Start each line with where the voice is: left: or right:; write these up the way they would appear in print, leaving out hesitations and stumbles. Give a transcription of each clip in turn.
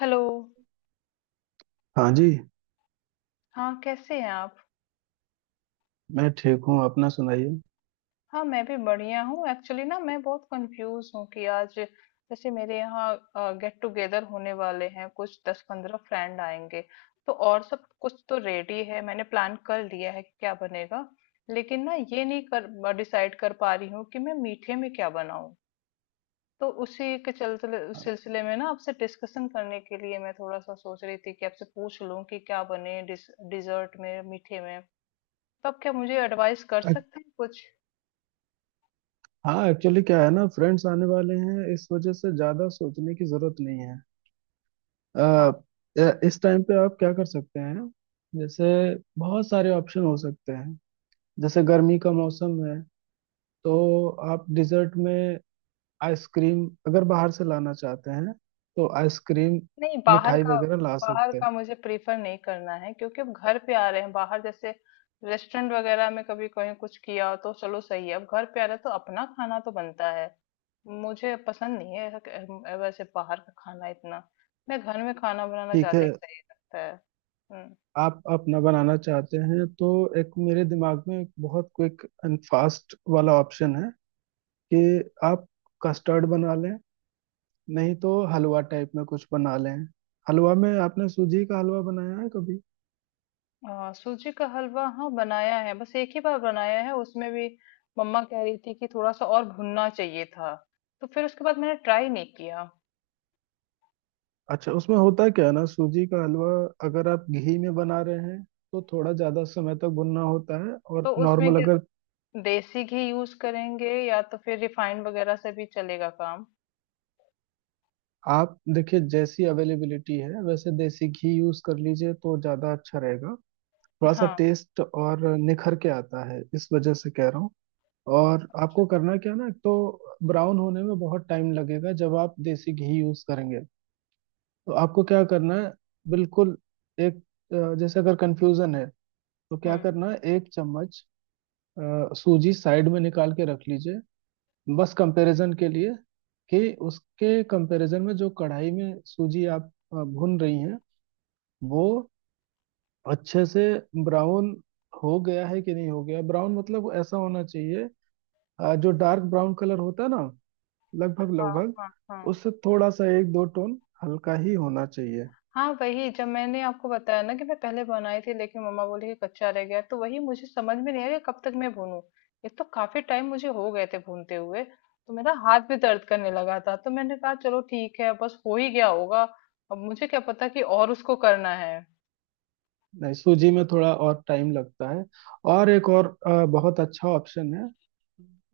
left: Hello.
right: हाँ जी।
left: हाँ, कैसे हैं आप?
right: मैं ठीक हूँ अपना सुनाइए।
left: हाँ, मैं भी बढ़िया हूँ। एक्चुअली ना मैं बहुत कंफ्यूज हूँ कि आज जैसे मेरे यहाँ गेट टुगेदर होने वाले हैं, कुछ 10-15 फ्रेंड आएंगे। तो और सब कुछ तो रेडी है, मैंने प्लान कर लिया है कि क्या बनेगा, लेकिन ना ये नहीं कर डिसाइड कर पा रही हूँ कि मैं मीठे में क्या बनाऊँ। तो उसी के चलते उस सिलसिले में ना आपसे डिस्कशन करने के लिए मैं थोड़ा सा सोच रही थी कि आपसे पूछ लूँ कि क्या बने डिजर्ट में, मीठे में। तब क्या मुझे एडवाइस कर
right: अ-
left: सकते हैं कुछ?
right: हाँ एक्चुअली क्या है ना फ्रेंड्स आने वाले हैं इस वजह से ज्यादा सोचने की जरूरत नहीं है। अ,
left: हाँ।
right: इस टाइम पे आप क्या कर सकते हैं। जैसे बहुत सारे ऑप्शन हो सकते हैं। जैसे गर्मी का मौसम है तो आप डिजर्ट में आइसक्रीम अगर बाहर से लाना चाहते हैं तो आइसक्रीम
left: नहीं, बाहर
right: मिठाई
left: का।
right: वगैरह ला
left: बाहर
right: सकते हैं।
left: का मुझे प्रीफर नहीं करना है, क्योंकि अब घर पे आ रहे हैं। बाहर जैसे रेस्टोरेंट वगैरह में कभी कहीं कुछ किया तो चलो सही है, अब घर पे आ रहे हैं तो अपना खाना तो बनता है। मुझे पसंद नहीं है ऐसा, वैसे बाहर का खाना इतना मैं घर में खाना बनाना
right: ठीक है।
left: ज्यादा ही सही लगता है। हम्म।
right: आप अपना बनाना चाहते हैं तो एक मेरे दिमाग में एक बहुत क्विक एंड फास्ट वाला ऑप्शन है कि आप कस्टर्ड बना लें, नहीं तो हलवा टाइप में कुछ बना लें। हलवा में आपने सूजी का हलवा बनाया है कभी?
left: हाँ, सूजी का हलवा हाँ बनाया है, बस एक ही बार बनाया है। उसमें भी मम्मा कह रही थी कि थोड़ा सा और भुनना चाहिए था, तो फिर उसके बाद मैंने ट्राई नहीं किया।
right: अच्छा उसमें होता क्या है ना सूजी का हलवा अगर आप घी में बना रहे हैं तो थोड़ा ज्यादा समय तक भुनना होता है।
left: तो
right: और
left: उसमें
right: नॉर्मल
left: क्या
right: अगर
left: देसी घी यूज करेंगे या तो फिर रिफाइंड वगैरह से भी चलेगा काम?
right: आप देखिए जैसी अवेलेबिलिटी है वैसे देसी घी यूज कर लीजिए तो ज्यादा अच्छा रहेगा। थोड़ा सा
left: हाँ।
right: टेस्ट और निखर के आता है इस वजह से कह रहा हूँ। और आपको करना क्या है ना एक तो ब्राउन होने में बहुत टाइम लगेगा जब आप देसी घी यूज करेंगे। तो आपको क्या करना है बिल्कुल एक जैसे अगर कंफ्यूजन है तो क्या
left: हम्म।
right: करना है एक चम्मच सूजी साइड में निकाल के रख लीजिए, बस कंपैरिजन के लिए। कि उसके कंपैरिजन में जो कढ़ाई में सूजी आप भून रही हैं वो अच्छे से ब्राउन हो गया है कि नहीं हो गया। ब्राउन मतलब ऐसा होना चाहिए, जो डार्क ब्राउन कलर होता है ना लगभग
left: हाँ
right: लगभग
left: हाँ, हाँ।
right: उससे थोड़ा सा एक दो टोन हल्का ही होना चाहिए।
left: हाँ, वही जब मैंने आपको बताया ना कि मैं पहले बनाई थी लेकिन मम्मा बोली कि कच्चा रह गया, तो वही मुझे समझ में नहीं आया कि कब तक मैं भूनूं। एक तो काफी टाइम मुझे हो गए थे भूनते हुए, तो मेरा हाथ भी दर्द करने लगा था, तो मैंने कहा चलो ठीक है, बस हो ही गया होगा। अब मुझे क्या पता कि और उसको करना है।
right: नहीं सूजी में थोड़ा और टाइम लगता है। और एक और बहुत अच्छा ऑप्शन है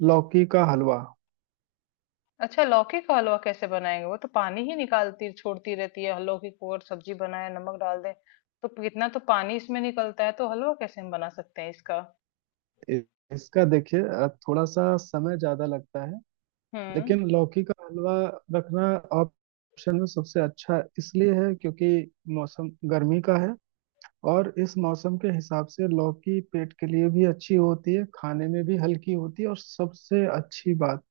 right: लौकी का हलवा।
left: अच्छा, लौकी का हलवा कैसे बनाएंगे? वो तो पानी ही निकालती छोड़ती रहती है लौकी को, और सब्जी बनाए नमक डाल दें तो कितना तो पानी इसमें निकलता है। तो हलवा कैसे हम बना सकते हैं इसका?
right: इ- इसका देखिए थोड़ा सा समय ज्यादा लगता है,
left: हम्म।
right: लेकिन लौकी का हलवा रखना ऑप्शन में सबसे अच्छा इसलिए है क्योंकि मौसम गर्मी का है और इस मौसम के हिसाब से लौकी पेट के लिए भी अच्छी होती है, खाने में भी हल्की होती है। और सबसे अच्छी बात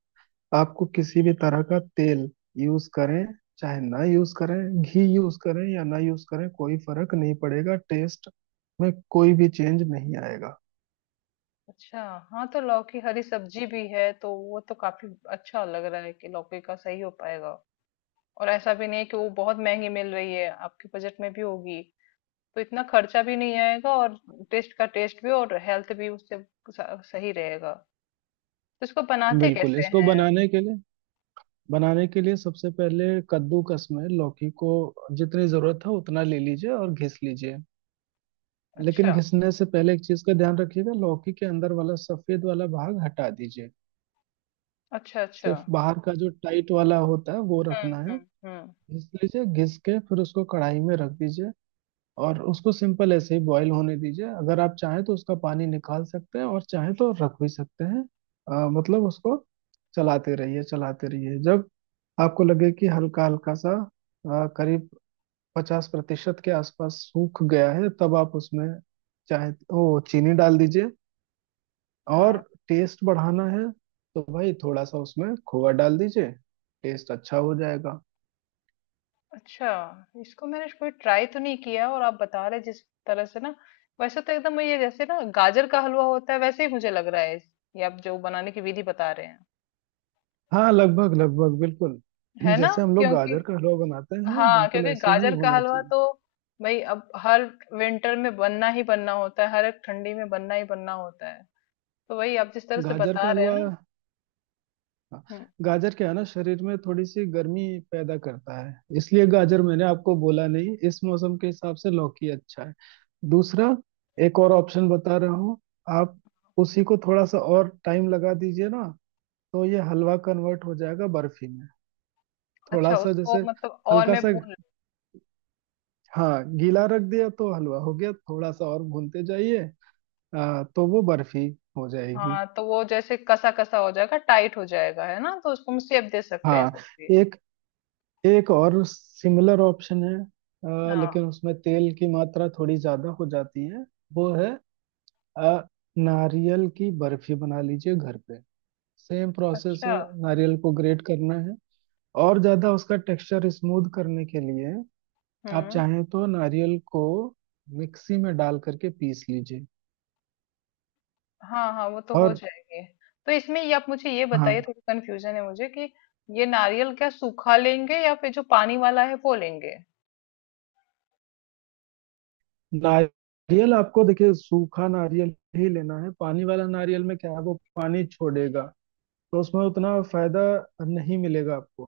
right: आपको किसी भी तरह का तेल यूज करें चाहे ना यूज करें, घी यूज करें या ना यूज करें, कोई फर्क नहीं पड़ेगा। टेस्ट में कोई भी चेंज नहीं आएगा।
left: अच्छा। हाँ, तो लौकी हरी सब्जी भी है तो वो तो काफी अच्छा लग रहा है कि लौकी का सही हो पाएगा। और ऐसा भी नहीं कि वो बहुत महंगी मिल रही है, आपके बजट में भी होगी तो इतना खर्चा भी नहीं आएगा। और टेस्ट का टेस्ट भी और हेल्थ भी उससे सही रहेगा। तो इसको बनाते
right: बिल्कुल।
left: कैसे
right: इसको
left: हैं?
right: बनाने के लिए सबसे पहले कद्दूकस में लौकी को जितनी जरूरत है उतना ले लीजिए और घिस लीजिए। लेकिन
left: अच्छा।
right: घिसने से पहले एक चीज का ध्यान रखिएगा, लौकी के अंदर वाला सफेद वाला भाग हटा दीजिए।
left: अच्छा। अच्छा।
right: सिर्फ बाहर का जो टाइट वाला होता है वो रखना
left: हम्म,
right: है।
left: हम्म, हम्म।
right: घिस लीजिए, घिस के फिर उसको कढ़ाई में रख दीजिए। और उसको सिंपल ऐसे ही बॉईल होने दीजिए। अगर आप चाहें तो उसका पानी निकाल सकते हैं और चाहें तो रख भी सकते हैं। मतलब उसको चलाते रहिए चलाते रहिए, जब आपको लगे कि हल्का हल्का सा करीब 50% के आसपास सूख गया है तब आप उसमें चाहे तो चीनी डाल दीजिए। और
left: हाँ।
right: टेस्ट बढ़ाना है तो भाई थोड़ा सा उसमें खोआ डाल दीजिए। टेस्ट अच्छा हो जाएगा।
left: अच्छा, इसको मैंने कोई ट्राई तो नहीं किया, और आप बता रहे जिस तरह से ना, वैसे तो एकदम ये जैसे ना गाजर का हलवा होता है वैसे ही मुझे लग रहा है ये आप जो बनाने की विधि बता रहे हैं।
right: हाँ लगभग लगभग बिल्कुल।
left: है ना,
right: जैसे हम लोग
left: क्योंकि
right: गाजर का हलवा बनाते हैं
left: हाँ,
right: बिल्कुल
left: क्योंकि
right: ऐसे ही
left: गाजर का
right: होना
left: हलवा
right: चाहिए
left: तो भाई अब हर विंटर में बनना ही बनना होता है, हर एक ठंडी में बनना ही बनना होता है। तो वही आप जिस तरह से
right: गाजर का
left: बता रहे हैं
right: हलवा।
left: ना।
right: हाँ,
left: हम्म।
right: गाजर क्या है ना शरीर में थोड़ी सी गर्मी पैदा करता है, इसलिए गाजर मैंने आपको बोला नहीं। इस मौसम के हिसाब से लौकी अच्छा है। दूसरा एक और ऑप्शन बता रहा हूँ। आप उसी को थोड़ा सा और टाइम लगा दीजिए ना, तो ये हलवा कन्वर्ट हो जाएगा बर्फी में। थोड़ा
left: अच्छा,
right: सा
left: उसको
right: जैसे
left: मतलब और
right: हल्का
left: मैं
right: सा,
left: भून।
right: हाँ गीला रख दिया तो हलवा हो गया, थोड़ा सा और भूनते जाइए तो वो बर्फी हो जाएगी।
left: हाँ, तो वो जैसे कसा कसा हो जाएगा, टाइट हो जाएगा है ना, तो उसको हम शेप दे सकते हैं
right: हाँ।
left: कोई भी।
right: एक एक और सिमिलर ऑप्शन है,
left: हाँ।
right: लेकिन उसमें तेल की मात्रा थोड़ी ज्यादा हो जाती है। वो है आ, नारियल की बर्फी बना लीजिए घर पे। सेम प्रोसेस
left: अच्छा।
right: है। नारियल को ग्रेट करना है। और ज्यादा उसका टेक्सचर स्मूथ करने के लिए आप
left: हुँ।
right: चाहें तो नारियल को मिक्सी में डाल करके पीस लीजिए।
left: हाँ, हाँ, वो तो हो
right: और
left: जाएगी। तो इसमें ये आप मुझे ये बताइए,
right: हाँ,
left: थोड़ी कन्फ्यूज़न है मुझे कि ये नारियल क्या सूखा लेंगे या फिर जो पानी वाला है वो लेंगे?
right: नारियल आपको देखिए सूखा नारियल ही लेना है। पानी वाला नारियल में क्या है, वो पानी छोड़ेगा तो उसमें उतना फायदा नहीं मिलेगा आपको।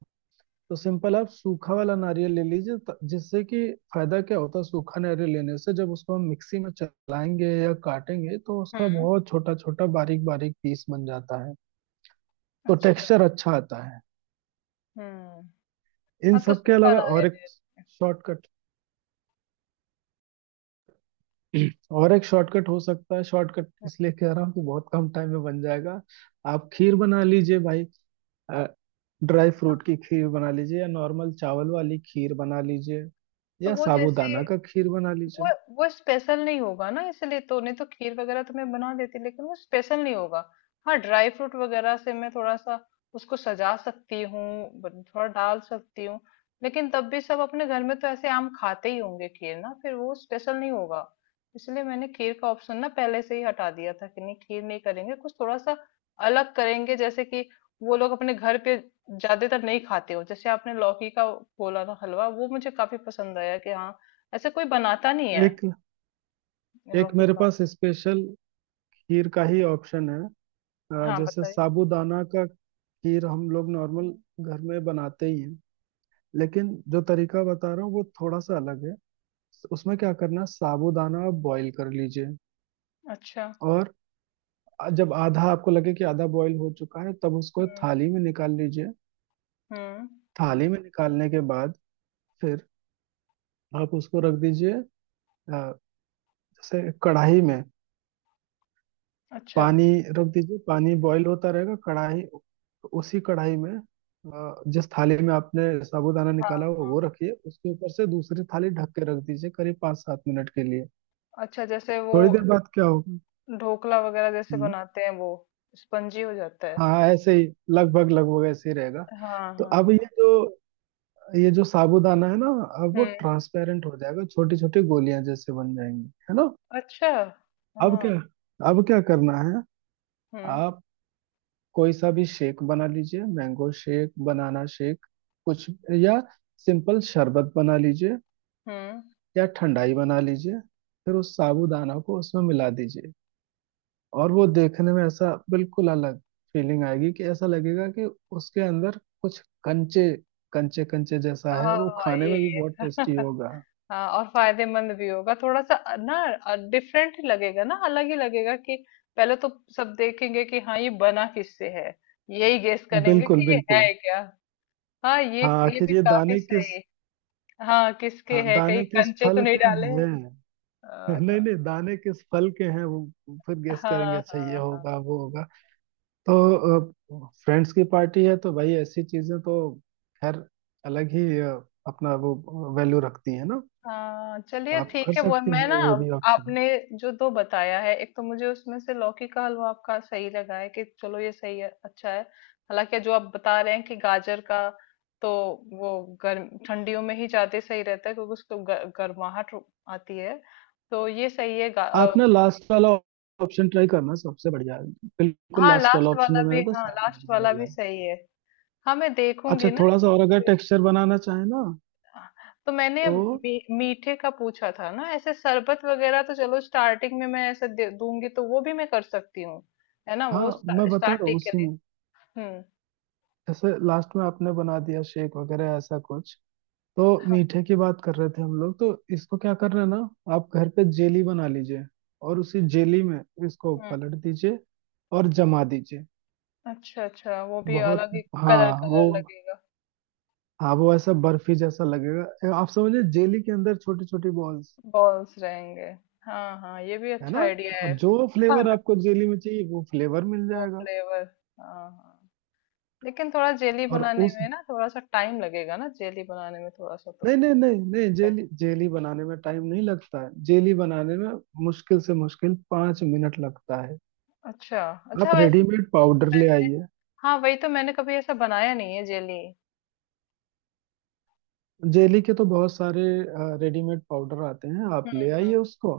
right: तो सिंपल आप सूखा वाला नारियल ले लीजिए, जिससे कि फायदा क्या होता है सूखा नारियल लेने से जब उसको हम मिक्सी में चलाएंगे या काटेंगे तो
left: हुँ,
right: उसका बहुत छोटा छोटा बारीक बारीक पीस बन जाता है। तो
left: अच्छा।
right: टेक्सचर अच्छा आता है।
left: हुँ।
right: इन
left: हाँ, तो
right: सब के
left: सूखा
right: अलावा और
left: नारियल
right: एक
left: ले।
right: शॉर्टकट। और एक शॉर्टकट हो सकता है। शॉर्टकट इसलिए कह रहा हूँ कि बहुत कम टाइम में बन जाएगा। आप खीर बना लीजिए भाई। ड्राई फ्रूट की खीर बना लीजिए या नॉर्मल चावल वाली खीर बना लीजिए
left: तो
right: या
left: वो जैसे
right: साबूदाना का खीर बना
left: वो
right: लीजिए।
left: वो स्पेशल नहीं होगा ना, इसलिए। तो नहीं तो खीर वगैरह तो मैं बना देती, लेकिन वो स्पेशल नहीं होगा। हाँ, ड्राई फ्रूट वगैरह से मैं थोड़ा सा उसको सजा सकती हूँ, थोड़ा डाल सकती हूँ, लेकिन तब भी सब अपने घर में तो ऐसे आम खाते ही होंगे खीर ना, फिर वो स्पेशल नहीं होगा। इसलिए मैंने खीर का ऑप्शन ना पहले से ही हटा दिया था कि नहीं, खीर नहीं करेंगे, कुछ थोड़ा सा अलग करेंगे। जैसे कि वो लोग अपने घर पे ज्यादातर नहीं खाते हो, जैसे आपने लौकी का बोला ना हलवा, वो मुझे काफी पसंद आया कि हाँ, ऐसे कोई बनाता नहीं है
right: एक
left: इन
right: एक
left: लौकी
right: मेरे
left: का।
right: पास स्पेशल खीर का ही ऑप्शन है।
left: हाँ,
right: जैसे
left: बताइए।
right: साबूदाना का खीर हम लोग नॉर्मल घर में बनाते ही हैं, लेकिन जो तरीका बता रहा हूँ वो थोड़ा सा अलग है। उसमें क्या करना है साबूदाना आप बॉईल कर लीजिए।
left: अच्छा।
right: और जब आधा आपको लगे कि आधा बॉईल हो चुका है तब उसको
left: हम्म,
right: थाली में निकाल लीजिए।
left: हम्म।
right: थाली में निकालने के बाद फिर आप उसको रख दीजिए। अ, जैसे कढ़ाई में
left: अच्छा।
right: पानी रख दीजिए, पानी बॉईल होता रहेगा कढ़ाई उसी कढ़ाई में जिस थाली में आपने साबूदाना
left: हाँ,
right: निकाला हुआ
left: हाँ।
right: वो रखिए, उसके ऊपर से दूसरी थाली ढक के रख दीजिए करीब 5-7 मिनट के लिए।
left: अच्छा, जैसे वो
right: थोड़ी देर बाद क्या होगा।
left: ढोकला वगैरह जैसे
right: हम्म,
left: बनाते हैं वो स्पंजी हो जाता है।
right: हाँ ऐसे ही, लगभग लगभग ऐसे ही रहेगा।
left: हाँ,
right: तो
left: हाँ।
right: अब ये जो साबूदाना है ना, अब वो
left: हम्म।
right: ट्रांसपेरेंट हो जाएगा, छोटी छोटी गोलियां जैसे बन जाएंगी, है ना।
left: अच्छा।
right: अब
left: हाँ।
right: क्या अब क्या करना है,
left: हम्म।
right: आप कोई सा भी शेक बना लीजिए। मैंगो शेक बनाना, शेक कुछ, या सिंपल शरबत बना लीजिए
left: हम्म।
right: या ठंडाई बना लीजिए। फिर उस साबूदाना को उसमें मिला दीजिए। और वो देखने में ऐसा बिल्कुल अलग फीलिंग आएगी कि ऐसा लगेगा कि उसके अंदर कुछ कंचे कंचे कंचे जैसा है।
left: हाँ,
right: वो
left: हाँ,
right: खाने में भी
left: ये
right: बहुत टेस्टी होगा।
left: हाँ, और फायदेमंद भी होगा थोड़ा सा, ना डिफरेंट ही लगेगा ना, अलग ही लगेगा कि पहले तो सब देखेंगे कि हाँ ये बना किससे है, यही गेस करेंगे
right: बिल्कुल
left: कि ये
right: बिल्कुल।
left: है क्या। हाँ, ये।
right: हाँ
left: ये
right: आखिर
left: भी
right: ये
left: काफी
right: दाने किस
left: सही। हाँ, किसके
right: हाँ,
left: है, कहीं
right: दाने किस
left: कंचे तो
right: फल
left: नहीं
right: के
left: डाले हैं?
right: हैं?
left: हाँ।
right: नहीं नहीं दाने किस फल के हैं, वो फिर गेस
left: हाँ।
right: करेंगे, अच्छा ये
left: हाँ। हाँ।
right: होगा वो होगा। तो फ्रेंड्स की पार्टी है तो भाई ऐसी चीजें तो खैर अलग ही अपना वो वैल्यू रखती है ना।
left: हाँ, चलिए
right: आप कर
left: ठीक है, वो
right: सकती
left: मैं
right: हैं
left: ना।
right: ये भी ऑप्शन।
left: आपने जो दो बताया है, एक तो मुझे उसमें से लौकी का हलवा आपका सही लगा है कि चलो ये सही है, अच्छा है। हालांकि जो आप बता रहे हैं कि गाजर का, तो वो गर्म ठंडियों में ही ज्यादा सही रहता है क्योंकि उसको गर्माहट आती है। तो ये सही है
right: आप ना लास्ट वाला ऑप्शन ट्राई करना सबसे बढ़िया है। बिल्कुल
left: हाँ,
right: लास्ट वाला
left: लास्ट
right: ऑप्शन
left: वाला
right: जो
left: भी,
right: मेरा था
left: हाँ
right: साबुन
left: लास्ट
right: नहीं
left: वाला
right: मिल
left: भी
right: रहा है।
left: सही है। हाँ, मैं
right: अच्छा
left: देखूंगी ना
right: थोड़ा सा और अगर टेक्सचर बनाना चाहे ना
left: तो मैंने
right: तो,
left: मीठे का पूछा था ना, ऐसे शरबत वगैरह तो चलो स्टार्टिंग में मैं ऐसे दे दूंगी, तो वो भी मैं कर सकती हूँ। है ना,
right: हाँ
left: वो
right: मैं बता रहा हूँ
left: स्टार्टिंग के
right: उसी
left: लिए।
right: में।
left: हम्म।
right: जैसे लास्ट में आपने बना दिया शेक वगैरह ऐसा कुछ, तो
left: हाँ।
right: मीठे की बात कर रहे थे हम लोग तो इसको क्या करना ना, आप घर पे जेली बना लीजिए। और उसी जेली में इसको
left: हम्म।
right: पलट दीजिए और जमा दीजिए।
left: अच्छा, अच्छा, वो भी
right: बहुत
left: अलग ही
right: हाँ
left: कलर
right: वो
left: कलर लगेगा।
right: हाँ वो ऐसा बर्फी जैसा लगेगा। आप समझिए जेली के अंदर छोटी छोटी बॉल्स,
left: बॉल्स रहेंगे। हाँ, हाँ, ये भी
right: है
left: अच्छा
right: ना।
left: आइडिया
right: और
left: है।
right: जो फ्लेवर
left: खाना,
right: आपको जेली में चाहिए वो फ्लेवर मिल
left: वो
right: जाएगा।
left: फ्लेवर। हाँ, हाँ, लेकिन थोड़ा जेली
right: और
left: बनाने
right: उस
left: में ना, थोड़ा सा टाइम लगेगा ना जेली बनाने में, थोड़ा सा तो
right: नहीं नहीं नहीं नहीं
left: लगता है।
right: जेली जेली बनाने में टाइम नहीं लगता है। जेली बनाने में मुश्किल से मुश्किल 5 मिनट लगता है।
left: अच्छा, अच्छा,
right: आप
left: वैसे
right: रेडीमेड पाउडर ले
left: मैंने,
right: आइए।
left: हाँ, वही तो मैंने कभी ऐसा बनाया नहीं है जेली।
right: जेली के तो बहुत सारे रेडीमेड पाउडर आते हैं, आप
left: हम्म,
right: ले
left: हम्म।
right: आइए उसको।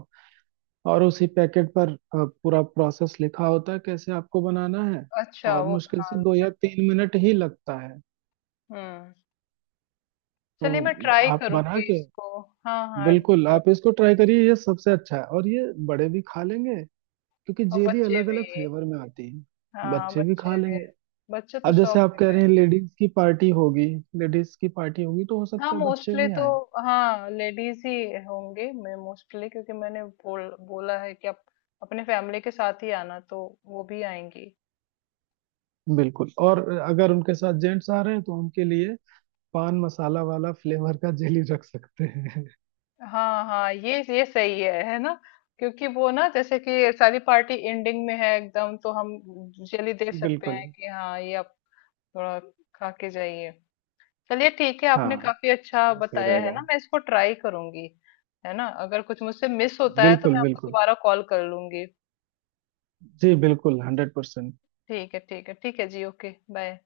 right: और उसी पैकेट पर पूरा प्रोसेस लिखा होता है कैसे आपको बनाना है।
left: अच्छा,
right: और
left: वो
right: मुश्किल
left: बना
right: से
left: लो।
right: 2 या 3 मिनट ही लगता है।
left: हम्म। चलिए, मैं
right: तो
left: ट्राई
right: आप बना
left: करूंगी
right: के
left: इसको। हाँ, हाँ,
right: बिल्कुल
left: जो।
right: आप इसको ट्राई करिए। ये सबसे अच्छा है और ये बड़े भी खा लेंगे, क्योंकि
left: और
right: जेली
left: बच्चे
right: अलग
left: भी,
right: अलग फ्लेवर में आती है
left: हाँ
right: बच्चे भी खा
left: बच्चे भी,
right: लेंगे।
left: बच्चे तो
right: अब जैसे
left: शौक
right: आप
left: से
right: कह रहे हैं
left: खाएंगे।
right: लेडीज की पार्टी होगी, तो हो
left: हाँ,
right: सकता है बच्चे
left: मोस्टली
right: भी
left: तो,
right: आए।
left: हाँ लेडीज ही होंगे मैं मोस्टली, क्योंकि मैंने बोला है कि आप अपने फैमिली के साथ ही आना तो वो भी आएंगी।
right: बिल्कुल। और अगर उनके साथ जेंट्स आ रहे हैं तो उनके लिए पान मसाला वाला फ्लेवर का जेली रख सकते हैं।
left: हाँ, हाँ, ये सही है ना, क्योंकि वो ना जैसे कि सारी पार्टी एंडिंग में है एकदम, तो हम जल्दी दे सकते
right: बिल्कुल।
left: हैं कि हाँ ये आप थोड़ा खा के जाइए। चलिए ठीक है, आपने
right: हाँ
left: काफी अच्छा
right: ये सही
left: बताया है
right: रहेगा।
left: ना, मैं इसको ट्राई करूंगी। है ना, अगर कुछ मुझसे मिस होता है तो
right: बिल्कुल
left: मैं आपको
right: बिल्कुल
left: दोबारा कॉल कर लूंगी।
right: जी बिल्कुल 100%।
left: ठीक है, ठीक है, ठीक है जी, ओके। बाय।